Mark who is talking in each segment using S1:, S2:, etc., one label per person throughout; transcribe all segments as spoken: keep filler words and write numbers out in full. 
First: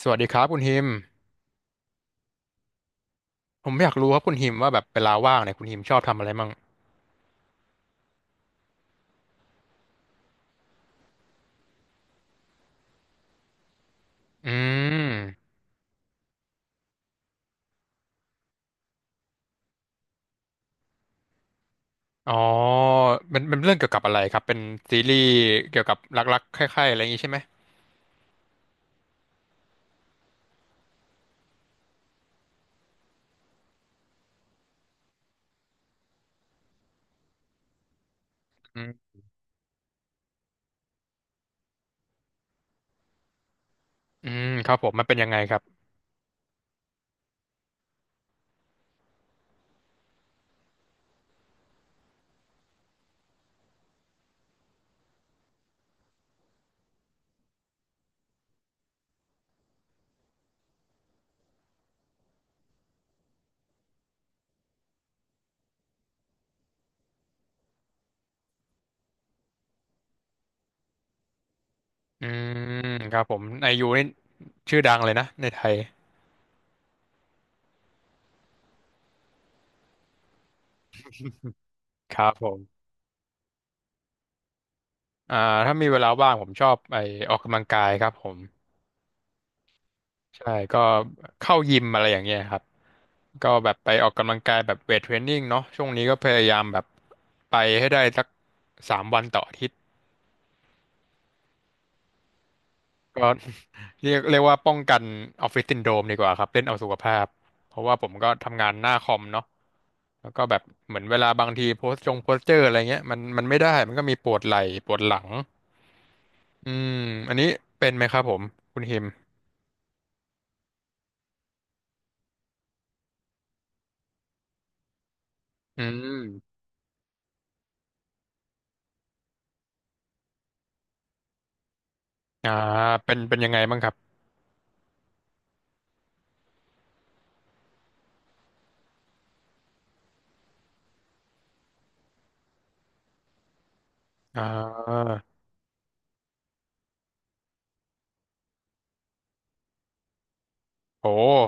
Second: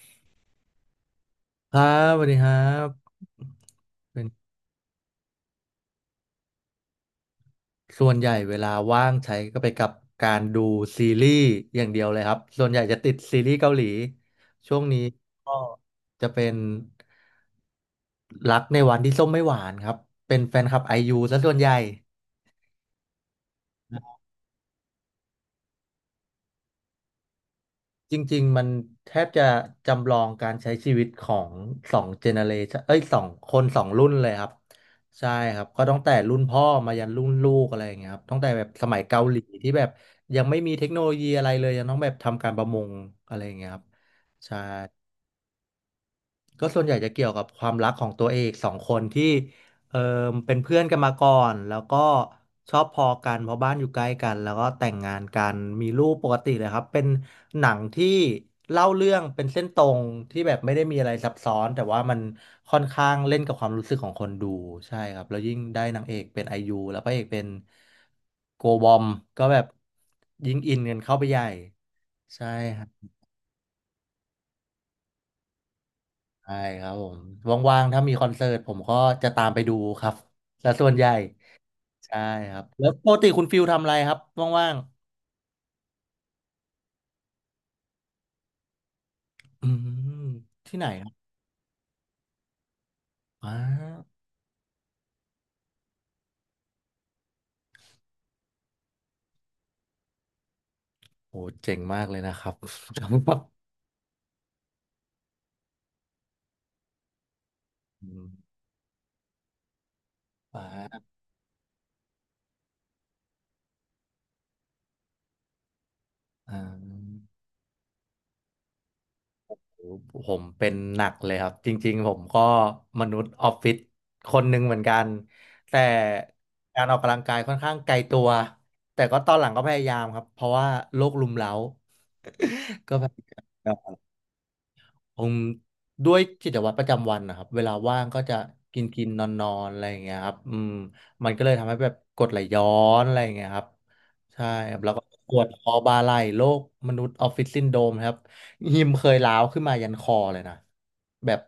S1: สวัสดีครับคุณฮิม
S2: ครับสวัสดีครับ
S1: ผมอยากรู้ครั
S2: เป็
S1: บ
S2: น
S1: คุณฮิมว่าแบบเวลาว่างเนี่ยคุณฮิมชอบทำอะไรมั่ง
S2: ส่วนใหญ่เวลาว่างใช้ก็ไปกับการดูซีรีส์อย่างเดียวเลยครับส่วนใหญ่จะติดซีรีส์เกาหลี
S1: อื
S2: ช่วงนี้
S1: ม
S2: ก็จะเป็นรักในวันที่ส้มไม่หวานครับเป็นแฟนคลับไอยูซะส่วนใหญ่
S1: อ๋อมันมันเรื่องเกี่ยวกับอะไรครับ เป็นซีรีส์เกี่ยวกับรักๆคล้ายๆอะไรอย่างนี้ใช่ไหม
S2: จริงๆ มันแทบจะจำลองการใช้ชีวิตของสองเจเนเรชันเอ้ยสองคนสองรุ่นเลยครับใช่ครับก็ตั้งแต่รุ่นพ่อมายันรุ่นลูกอะไรอย่างเงี้ยครับตั้งแต่แบบ
S1: อื
S2: สมัย
S1: ม
S2: เกาหลีที่แบบยังไม่มีเทคโนโลยีอะไรเลยยังต้องแบบทำการประมงอะไรอย่างเงี้ยครับ
S1: อืม
S2: ใช่
S1: ครับผมมันเป็นยังไงครับ
S2: ก็ส่วนใหญ่จะเกี่ยวกับความรักของตัวเอกสองคนที่เออเป็นเพื่อนกันมาก่อนแล้วก็ชอบพอกันเพราะบ้านอยู่ใกล้กันแล้วก็แต่งงานกันมีลูกปกติเลยครับเป็นหนังที่เล่าเรื่องเป็นเส้นตรงที่แบบไม่ได้มีอะไรซับซ้อนแต่ว่ามันค่อนข้างเล่นกับความรู้สึกของคนดูใช่ครับแล้วยิ่งได้นางเอกเป็นไอยูแล้วพระเอกเป็นโกบอมก็แบบยิ่งอินกันเข้าไปใหญ่
S1: อื
S2: ใช่ครั
S1: ม
S2: บ
S1: ครับผมไอยูนี่ชื่อดังเลยนะในไทย
S2: ใช่ครับผมว่างๆถ้ามีคอนเสิร์ตผมก็จะตามไปดูครับและส่วนใหญ่
S1: ค
S2: ใช่
S1: รับผ
S2: ครับ
S1: ม
S2: แล้วปกติคุณฟิลทำอะไรครับว่าง
S1: อ่าถ้ามีเวลาว่างผมชอบไปออกกำลังกายครับผม
S2: ๆอืม
S1: ใช่
S2: ที่
S1: ก็
S2: ไหนครับ
S1: เข้ายิมอะไรอย่างเงี้ยครับก็
S2: อ้า
S1: แบบไปออกกำลังกายแบบเวทเทรนนิ่งเนาะช่วงนี้ก็พยายามแบบไปให้ได้สักสามวันต่ออาทิตย์
S2: โอ้เจ๋งมากเลยนะครับ จำ
S1: ก็
S2: แบบ
S1: เรียกเรียกว่าป้องกันออฟฟิศซินโดรมดีกว่าครับเล่นเอาสุขภาพเพราะว่าผ
S2: อื
S1: ม
S2: ม
S1: ก็ทำงานหน้าคอมเนาะแล้วก็แบ
S2: อ่
S1: บเหมือน
S2: า
S1: เวลาบางทีโพสต์จงโพสเจอร์อะไรเงี้ยมันมันไม่ได้มันก็มีปวดไหล่ปวดหลัง
S2: อ่
S1: อืม
S2: า
S1: อันนี้เป็นไหมครับผมคุณฮิม
S2: โหผมเป็นหนักเลยครับจริงๆผมก็มนุษย์ออฟฟิศคนหนึ่งเหมือนกันแต่
S1: อืม
S2: การออกกำลังกายค่อนข้างไกลตัวแต่ก็ตอนหลังก็พยายามครับเพราะว่าโรครุมเร้า
S1: อ่า
S2: ก็พ
S1: เป็น
S2: ยาย
S1: เป็นยังไง
S2: า
S1: บ้างครับ
S2: ม อืมด้วยกิจวัตรประจำวันนะครับเวลาว่างก็จะกินกินนอนนอนๆอะไรอย่างเงี้ยครับอืมมันก็เลยทำให้แบบกรดไหลย้อนอะไรอย่างเงี้ยครับ
S1: อ่
S2: ใช่ครับแล้วก็
S1: า
S2: ปวดคอบ่าไหล่โรคมนุษย์ออฟฟิศซินโดรมครับหิมเคยร้าวขึ้นมายันคอเลยนะ
S1: โห
S2: แบบ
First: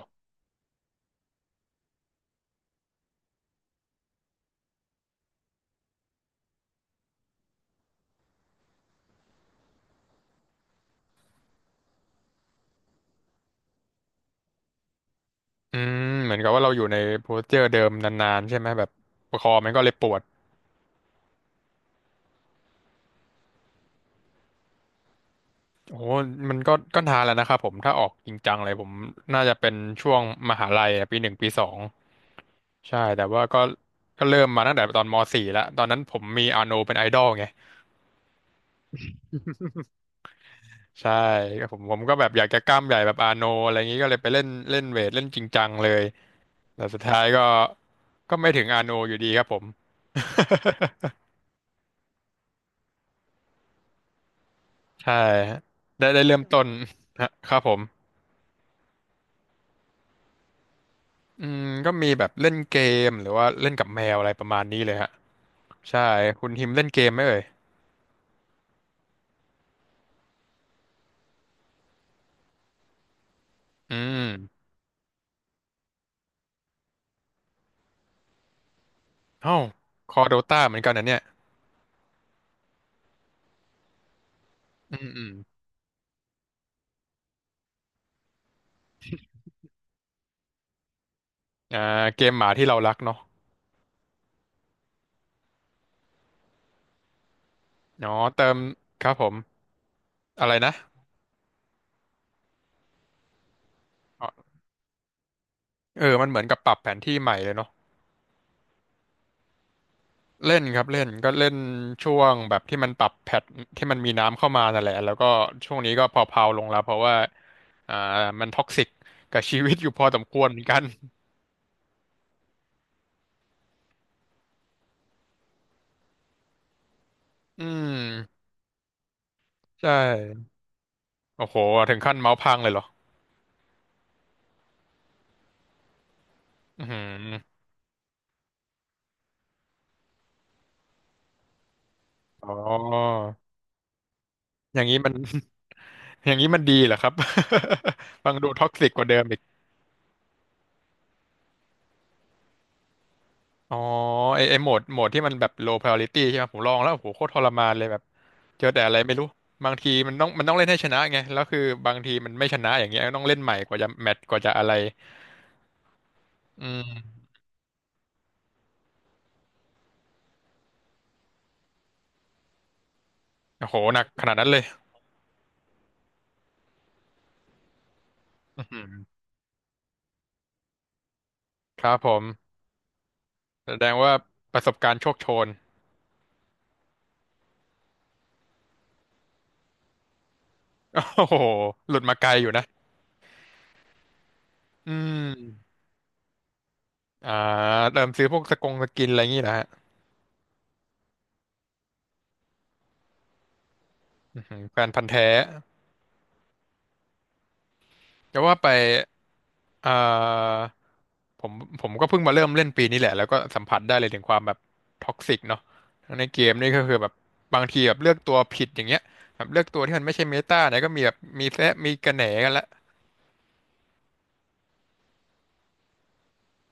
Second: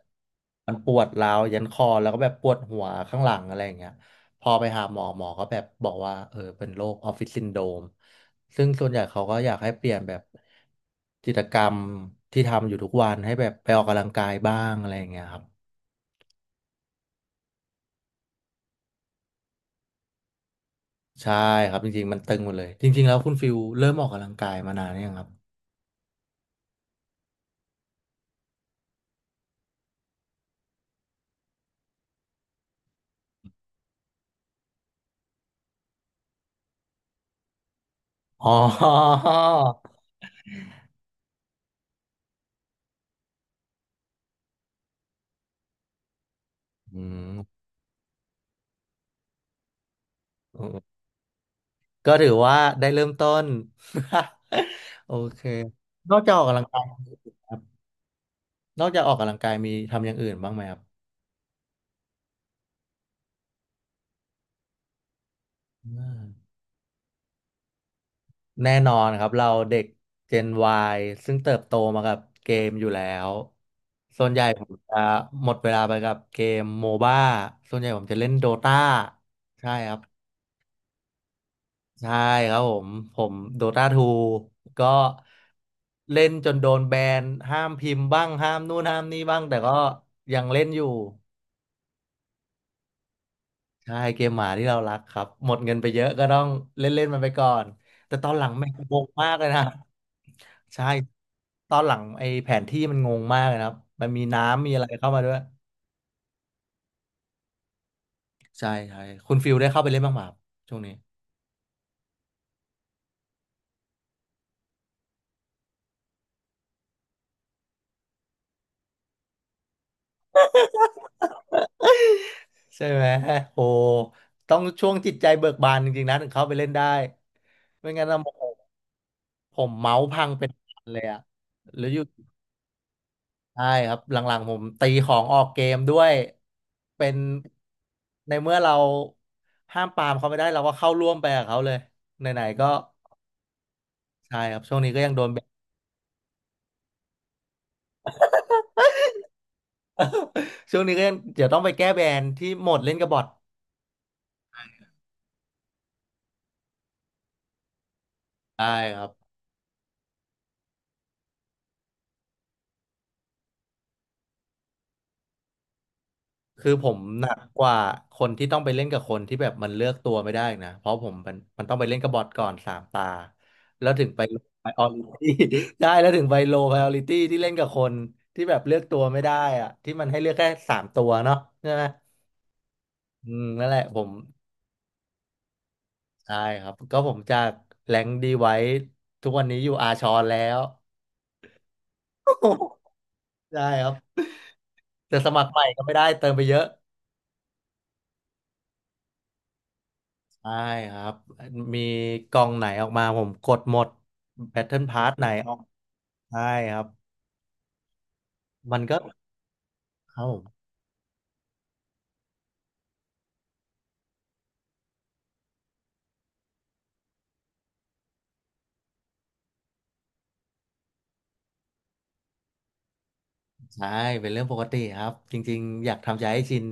S2: มันปวดร้าวยันคอแล้วก็แบบปวดหัวข้างหลังอะไรอย่างเงี้ย พอไปหาหมอหมอก็แบบบอกว่าเออเป็นโรคออฟฟิศซินโดรมซึ่งส่วนใหญ่เขาก็อยากให้เปลี่ยนแบบกิจกรรมที่ทำอยู่ทุกวันให้แบบไปออกกำลังกายบ้างอะไรอย่างเงี้ยครับ
S1: อืมเหมือนกับว่าเราอยู่ในโพสเจอร์เดิมนานๆใช่ไหมแบบคอมันก็เลยปวด
S2: ใช่ครับจริงๆมันตึงหมดเลยจริงๆแล้วคุณฟิลเริ่มออกกำลังกายมานานหรือยังครับ
S1: โอ้โหมันก็ก็นานแล้วนะครับผมถ้าออกจริงจังเลยผมน่าจะเป็นช่วงมหาลัยอะปีหนึ่งปีสองใช่แต่ว่าก็ก็เริ่มมาตั้งแต่ตอนมสี่แล้วตอนนั้นผมมีอาโนเป็นไอดอลไง
S2: อ๋อ
S1: ใช่ก็ผมผมก็แบบอยากจะกล้ามใหญ่แบบอาโนอะไรอย่างนี้ก็เลยไปเล่นเล่นเวทเล่นจริงจังเลยแต่
S2: อื
S1: สุดท้ายก็
S2: ม
S1: ก็ไม่ถึงอาโนอยู่ดีครับผม
S2: อม ก็ถือว่าได้เริ่มต้น โอ
S1: ใช่
S2: เค
S1: ได้
S2: นอ
S1: ได้
S2: กจาก
S1: เริ่
S2: อ
S1: ม
S2: อกกำ
S1: ต้
S2: ลั
S1: น
S2: งกาย
S1: ฮะ
S2: ค
S1: ค
S2: รั
S1: รับผ
S2: บ
S1: ม
S2: นอกจากออกกำลังกายมีทำอย่างอื่นบ้างไหมครับ
S1: อืมก็มีแบบเล่นเกมหรือว่าเล่นกับแมวอะไรประมาณนี้เลยฮะใช่คุณฮิมเล่นเกมไหมเอ่ย
S2: แน่นอนครับเราเด็ก Gen Y ซึ่งเติบโตมากับเกมอยู่แล้ว
S1: อื
S2: ส่วนใหญ่ผ
S1: ม
S2: มจะหมดเวลาไปกับเกมโมบ้าส่วนใหญ่ผมจะเล่นโดตา
S1: เอ้า
S2: ใช่ครับ
S1: คอโดตาเหมือนกันนะเนี่ย
S2: ใช่ครับผมผมโดตาทูก็
S1: อืมอืม
S2: เล่นจนโดนแบนห้ามพิมพ์บ้างห้ามนู่นห้ามนี่บ้างแต่ก็ยังเล่นอยู่
S1: อ่าเกมหมาที่เรารักเนาะ
S2: ใช่เกมหมาที่เรารักครับหมดเงินไปเยอะก็ต้องเล่นเล่นมันไปก่อน
S1: อ๋
S2: แต่
S1: อ
S2: ตอนหลั
S1: เติ
S2: ง
S1: ม
S2: แม่งง
S1: ค
S2: ง
S1: รับผ
S2: มา
S1: ม
S2: กเลยนะ
S1: อะไรนะ
S2: ใช่ตอนหลังไอ้แผนที่มันงงมากเลยนะครับมันมี
S1: อ๋อ
S2: น้ำมีอะไรเข้ามาด้วย
S1: เออมันเหมือนกับปรับแผนที่ใหม่เลยเนาะ
S2: ใช่ใช่คุณฟิลได้เข้าไปเล่นบ้างไหมครับ
S1: เล่น
S2: ช่
S1: ค
S2: วง
S1: รับ
S2: นี้
S1: เล่นก็เล่นช่วงแบบที่มันปรับแพทที่มันมีน้ำเข้ามานั่นแหละแล้วก็ช่วงนี้ก็พอเพาๆลงแล้วเพราะว่าอ่ามันท็อกซิกกับชีวิตอยู่พอสมควรเหมือนกัน
S2: ใช่ไหมโอ้ต้องช่วงจิตใจเบิกบานจริงๆนะถึงเข้าไปเล่นได้
S1: อื
S2: ไม่งั้นนะโม
S1: ม
S2: โหผม
S1: ใช่
S2: เมาส์พังเป็นพันเลยอะ
S1: โอ้โห
S2: หรือ
S1: ถึ
S2: อ
S1: ง
S2: ยู่
S1: ขั้นเมาส์พังเลยเหรอ
S2: ใช่ครับหลังๆผมตีของออกเกมด้วย
S1: อือหื
S2: เป็น
S1: อ
S2: ในเมื่อเราห้ามปรามเขาไม่ได้เราก็เข้าร่วมไปกับเขาเลยไหน
S1: อ๋
S2: ๆก็
S1: อ
S2: ใช่ครับช่
S1: อ
S2: วง
S1: ย่าง
S2: นี้
S1: นี้
S2: ก็ยั
S1: มั
S2: ง
S1: น
S2: โดนแบน
S1: อย่างนี้มันดีเหรอครับ ฟังดูท็อกซิกกว่าเดิมอีก
S2: ช่วงนี้ก็ยังเดี๋ยวต้องไปแก้แบนที่โหมดเล่นกับบอท
S1: อ๋อไอไอโหมดโหมดที่มันแบบ low priority ใช่ไหมผมลองแล้วโอ้โหโคตรทรมานเลยแบบเจ
S2: ใช่
S1: อแต่อะไร
S2: ครั
S1: ไม่รู้
S2: บ
S1: บางทีมันต้องมันต้องเล่นให้ชนะไงแล้วคือบางทีมันไม่ชนะอย่างเงี้ยต้องเล่นใหม่กว่าจะแมตช์กว่าจะอะไรอื
S2: คือผ
S1: ม
S2: มหนักกว่าคนที่ต้องไปเล่นกับคนที่แบบมันเลือกตัวไม่ได้นะเพราะผมมันมันต้องไปเล่นกับบอทก่อนสามตา
S1: โอ้โห
S2: แล้ว
S1: หนั
S2: ถึ
S1: ก
S2: งไป
S1: ขนาดนั้นเลย
S2: ไพรออริตี้ ได้แล้วถึงไปโลไพรออริตี้ที่เล่นกับคนที่แบบ
S1: อือ
S2: เลื
S1: หื
S2: อก
S1: อ
S2: ตัวไม่ได้อะที่มันให้เลือกแค่สามตัวเนาะใช่
S1: ค
S2: ไหม
S1: รับผม
S2: อืมนั่น
S1: แส
S2: แหละ
S1: ดง
S2: ผม
S1: ว่าประสบการณ์โชคโชน
S2: ใช่ครับก็ผมจากแรงดีไว้ทุกวันนี้อยู่อาชอนแล้ว
S1: โอ้โหหลุดมาไกลอยู่ นะ
S2: ใช่ครับ
S1: อื
S2: แต่สมัครใหม่
S1: ม
S2: ก็ไม่ได้เติมไปเยอะ
S1: อ่าเริ่มซื้อพวกสกงสกินอะไรอย่างงี้นะฮะ
S2: ได้ครับมีกล่องไหนออกมาผมกดหมด
S1: อื้อหือแฟ
S2: Battle
S1: นพันธุ์
S2: Pass ไหน
S1: แท้
S2: ออกใช่ครับ
S1: แต่ว่าไป
S2: มันก็
S1: อ่
S2: ครับผ
S1: า
S2: ม
S1: ผมผมก็เพิ่งมาเริ่มเล่นปีนี้แหละแล้วก็สัมผัสได้เลยถึงความแบบท็อกซิกเนาะในเกมนี่ก็คือแบบบางทีแบบเลือกตัวผิดอย่างเงี้ยแบบเลือกตัวที่มันไม่ใช่เมตาเนี่ยก็มีแบบมีแซะมีกระแหนกันละ
S2: ใช่เป็นเรื่องปกติครับจริงๆอยากทำใจให้ชิน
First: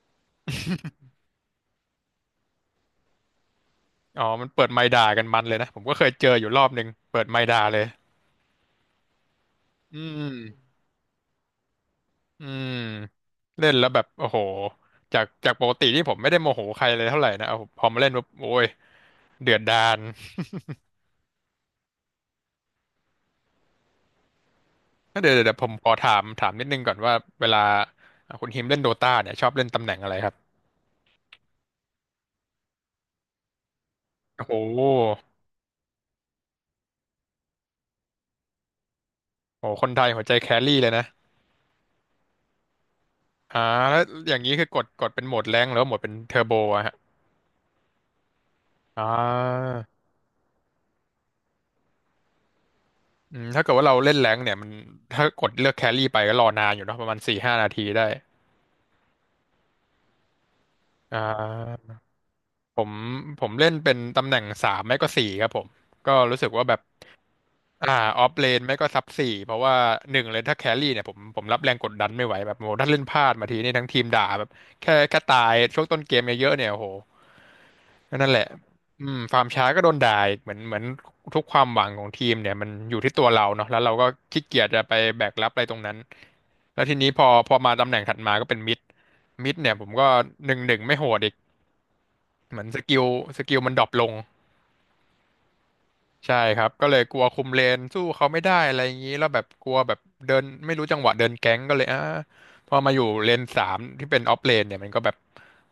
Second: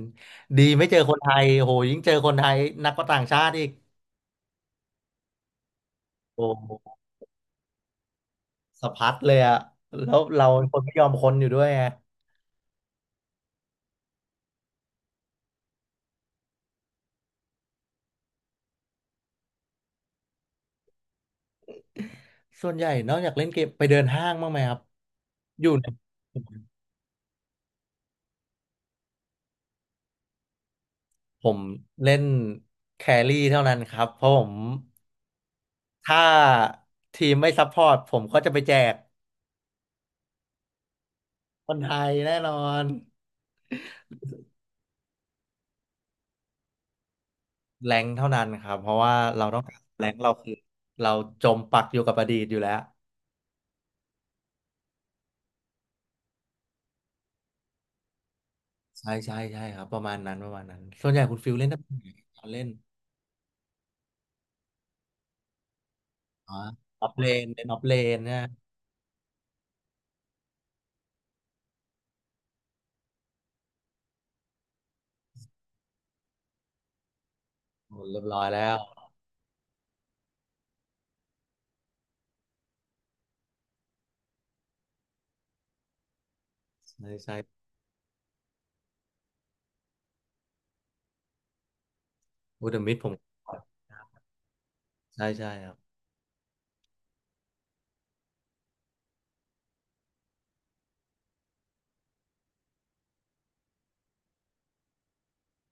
S2: ดีไม่เจอ คนไทยโหยิ่งเจอคนไทยหนักก็ต่างชาติอีก
S1: อ๋อมันเปิดไมค์ด่ากันมันเลยนะผมก็เคยเจอ
S2: โอ้
S1: อยู่รอบหนึ่ง
S2: โห
S1: เปิดไมค์ด่าเลย
S2: สะพัดเลยอะ
S1: อื
S2: แล้ว
S1: ม
S2: เราเป็นคนไม่ยอมคนอยู่ด้วยไง
S1: อืมเล่นแล้วแบบโอ้โหจากจากปกติที่ผมไม่ได้โมโหใครเลยเท่าไหร่นะเอาพอมาเล่นปุ๊บโอ้ยเดือดดาล
S2: ส่วนใหญ่นอกจากเล่นเกมไปเดินห้างบ้างไหมครับ
S1: ก็เดี๋ยวเดี๋ยวเดี๋ยว
S2: อ
S1: ผ
S2: ยู่
S1: ม
S2: ใน
S1: ขอถามถามนิดนึงก่อนว่าเวลาอ่ะคุณฮิมเล่นโดตาเนี่ยชอบเล่นตำแหน่งอะไรครับ
S2: ผมเล่นแครี่เท่านั้นครับเพราะผ
S1: โอ้โ
S2: ม
S1: ห
S2: ถ้าทีมไม่ซัพพอร์ตผมก็จะไปแจก
S1: โอ้โหคนไทยหัวใจแครี่เลยนะ
S2: คนไทยแน่นอน
S1: อ่าแล้วอย่างนี้คือกดกดเป็นโหมดแรงค์หรือว่าโหมดเป็นเทอร์โบอะฮะ
S2: แรงเท่านั้นครับเพราะ
S1: อ่
S2: ว่าเราต้อง
S1: า
S2: การแรงเราคือเราจมปักอยู่กับอดีตอยู่แล้ว
S1: อืมถ้าเกิดว่าเราเล่นแรงค์เนี่ยมันถ้ากดเลือกแครี่ไปก็รอนานอยู่เนาะประมาณสี่ห้านาทีได้
S2: ใช่ใช่ใช่ครับประมาณนั้นประมาณนั้นส่วน
S1: อ่
S2: ใหญ่คุณฟิลเล่นตำแห
S1: า
S2: น่งไหนตอนเล่น
S1: ผมผมเล่นเป็นตำแหน่งสามไม่ก็สี่ครับผมก็รู้สึก
S2: อ๋อ
S1: ว่าแบบ
S2: ออฟเลนเล่นออฟ
S1: อ่า
S2: เลน
S1: ออฟ
S2: เนี่ย
S1: เลนไม่ก็ซับสี่เพราะว่าหนึ่งเลยถ้าแครี่เนี่ยผมผมรับแรงกดดันไม่ไหวแบบโหถ้าเล่นพลาดมาทีนี่ทั้งทีมด่าแบบแค่แค่ตายช่วงต้นเกมเยอะๆเนี่ยโอ้โห
S2: โอ้เรียบ
S1: นั่นแห
S2: ร้อย
S1: ละ
S2: แล้ว
S1: อืมฟาร์มช้าก็โดนด่าอีกเหมือนเหมือนทุกความหวังของทีมเนี่ยมันอยู่ที่ตัวเราเนาะแล้วเราก็ขี้เกียจจะไปแบกรับอะไรตรงนั้นแล้วที
S2: ใช่
S1: นี้พอ
S2: ใช่
S1: พอมาตำแหน่งถัดมาก็เป็นมิดมิดเนี่ยผมก็หนึ่งหนึ่งไม่โหดอีกเหมือ
S2: โอ้
S1: น
S2: เด
S1: ส
S2: อะมิด
S1: กิล
S2: ผม
S1: สกิลมันดรอปลง
S2: ใช่ใช่ครับ
S1: ใช่ครับก็เลยกลัวคุมเลนสู้เขาไม่ได้อะไรอย่างนี้แล้วแบบกลัวแบบเดินไม่รู้จังหวะเดินแก๊งก็เลยอ่าพอมาอยู่เลนสามที่เป็นออฟเลนเนี่ยมันก็แบบ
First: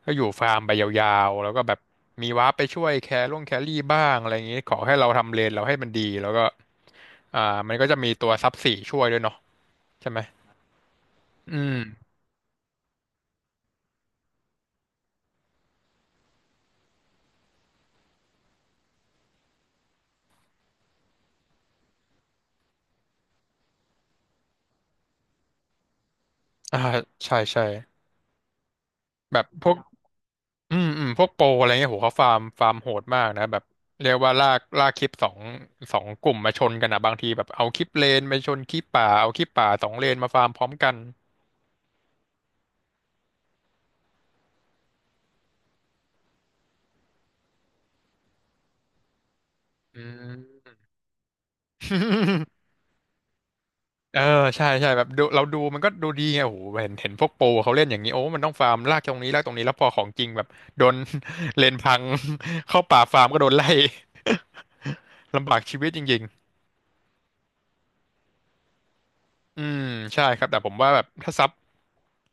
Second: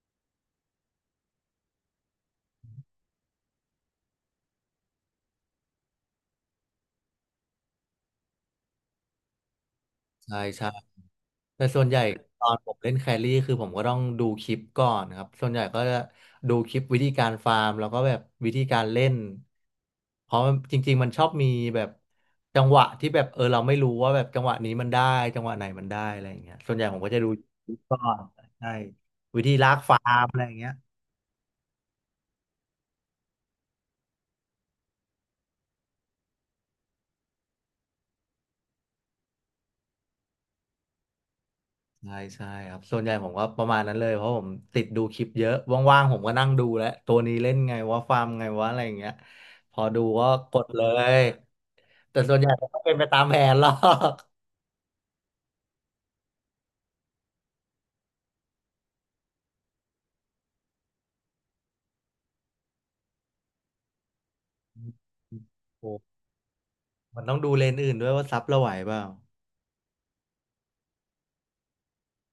S1: ก็อยู่ฟาร์มไปยาวๆแล้วก็แบบมีวาร์ปไปช่วยแคร่งแครี่บ้างอะไรอย่างนี้ขอให้เราทำเลนเราให้มันดีแล้วก็อ่ามันก็จะมีตัวซับสี่ช่วยด้วยเนาะใช่ไหม
S2: ใช่ใช่
S1: อื
S2: แต่
S1: ม
S2: ส่วนใหญ่ตอนผมเล่นแครี่คือผมก็ต้องดูคลิปก่อนครับส่วนใหญ่ก็จะดูคลิปวิธีการฟาร์มแล้วก็แบบวิธีการเล่นเพราะมันจริงๆมันชอบมีแบบจังหวะที่แบบเออเราไม่รู้ว่าแบบจังหวะนี้มันได้จังหวะไหนมันได้อะไรอย่างเงี้ยส่วน
S1: อ่า
S2: ใหญ่ผมก็จะดู
S1: ใช่ใช่
S2: คลิปก่อนใช่
S1: แบ
S2: วิ
S1: บ
S2: ธี
S1: พ
S2: ลา
S1: วก
S2: มอะไรอย่างเงี้ย
S1: อืมอืมพวกโปรอะไรเงี้ยโหเขาฟาร์มฟาร์มโหดมากนะแบบเรียกว่าลากลากคลิปสองสองกลุ่มมาชนกันอะบางทีแบบเอาคลิปเลนไปชนคลิปป่าเอาคลิปป่าสองเลนมาฟาร์มพร้อมกัน
S2: ใช่ใช่ครับส่วนใหญ่ผมก็ประมาณนั้นเลยเพราะผมติดดูคลิปเยอะว่างๆผมก็นั่งดูแล้วตัวนี้เล่นไงว่าฟาร์มไงว่าอะไรอย่างเงี้ยพอ
S1: อื
S2: ดูก็ก
S1: ม
S2: ดเลย แต่ส่วนใหญ่ มันก็เป็นไปตามแผนหรอก
S1: เออใช่ใช่แบบดูเราดูมันก็ดูดีไงโโหเห็นเห็นพวกโปรเขาเล่นอย่างนี้โอ้มันต้องฟาร์มลากตรงนี้ลากตรงนี้แล้วพอของจริงแบบโดน เลนพัง เข้าป่าฟาร์มก็โดนไล่ ลำบากชี
S2: โอ
S1: วิตจริ
S2: ้
S1: ง
S2: มันต้องดูเลนส์อื่นด้วยว่าซับเราไหวเปล่า
S1: อืมใช่ครับแต่ผมว่าแบบถ้าซับ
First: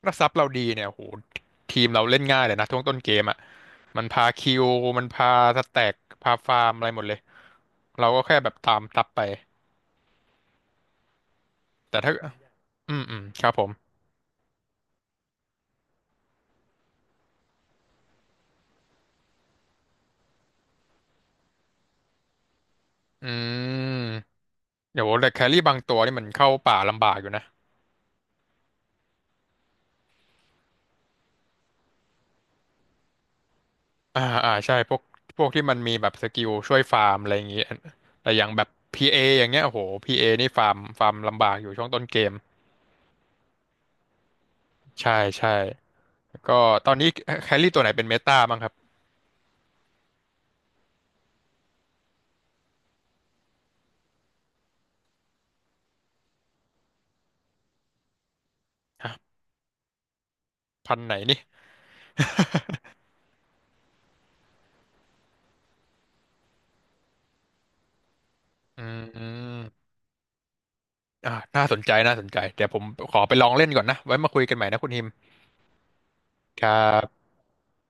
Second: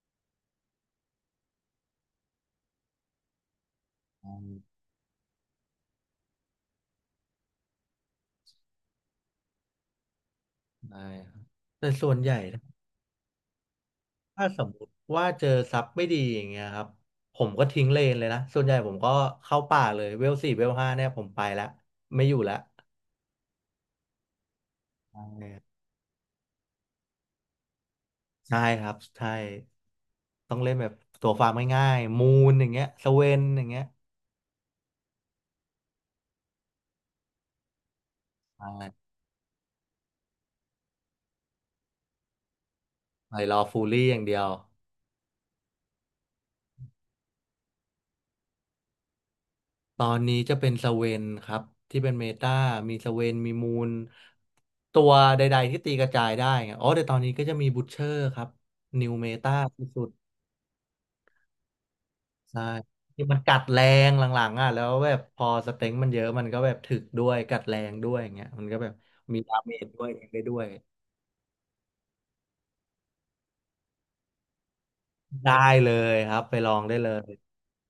S1: ถ้าซับเราดีเนี่ยโหทีมเราเล่นง่ายเลยนะช่วงต้นเกมอ่ะมันพา
S2: อื
S1: คิ
S2: ม
S1: วมันพาสแต็กพาฟาร์มอะไรหมดเลยเราก็แค่แบบตามซับไป
S2: ได้ครับแต่
S1: แต่
S2: ส่
S1: ถ้า
S2: วนใหญ่
S1: อืมอืมครับผม
S2: ถ้าสมมติว่าเจอซับไม่ดีอย่างเงี้ยครับผมก็ทิ้งเลนเลยนะ ส่วนใหญ่ผมก็เข้าป่าเลยเวลสี่เวลห้าเนี่ยผมไปแล้วไม่อยู่แล้ว
S1: อืมเดี๋ยวแต่แครี่บางตัวนี่มันเข้าป่าลำบากอยู่นะ
S2: ใช่ครับใช่ต้องเล่นแบบตัวฟาร์มง่ายๆมูนอย่างเงี้ยสเวนอย่างเงี้ย
S1: อ่าอ่าใช่พวกพวกที่มันมีแบบสกิลช่วยฟาร์มอะไรอย่างงี้แต่อย่างแบบพี
S2: ใช่
S1: เออย่างเงี้ยโอ้โหพีเอนี่ฟาร์มฟาร์มลำบากอยู่ช่วงต้นเกม
S2: ไปรอฟูลลี่อย่างเดียว
S1: ใช่ใช่ แล้วก็ตอนนี้แครี่ตัวไหนเป็นเมตาบ้างครับ
S2: ตอนนี้จะเป็นสเวนครับที่เป็นเมตามีสเวนมีมูลตัวใดๆที่ตีกระจายได้ไงอ๋อแต่ตอนนี้ก็จะมีบู ที เชอร์ครับนิว
S1: ฮะ
S2: เมตาสุด
S1: พันธุ์ไหนนี่
S2: ๆใช่ ที่มันกัดแรงหลังๆอ่ะแล้วแบบพอสเต็งมันเยอะมันก็แบบถึกด้วยกัดแรงด้วยอย่างเงี้ยมันก็
S1: อื
S2: แบบ
S1: ม อื
S2: มีดาเมจ
S1: ม
S2: ด้วยเองได้ด้วย
S1: อ่าน่าสนใจน่าสนใจเดี๋ยวผมขอไปลองเล่นก่อนนะไว้มาคุยกันใหม่นะคุณฮิม
S2: ได้เลยครับไป
S1: ค
S2: ล
S1: รั
S2: องได้เล
S1: บ
S2: ย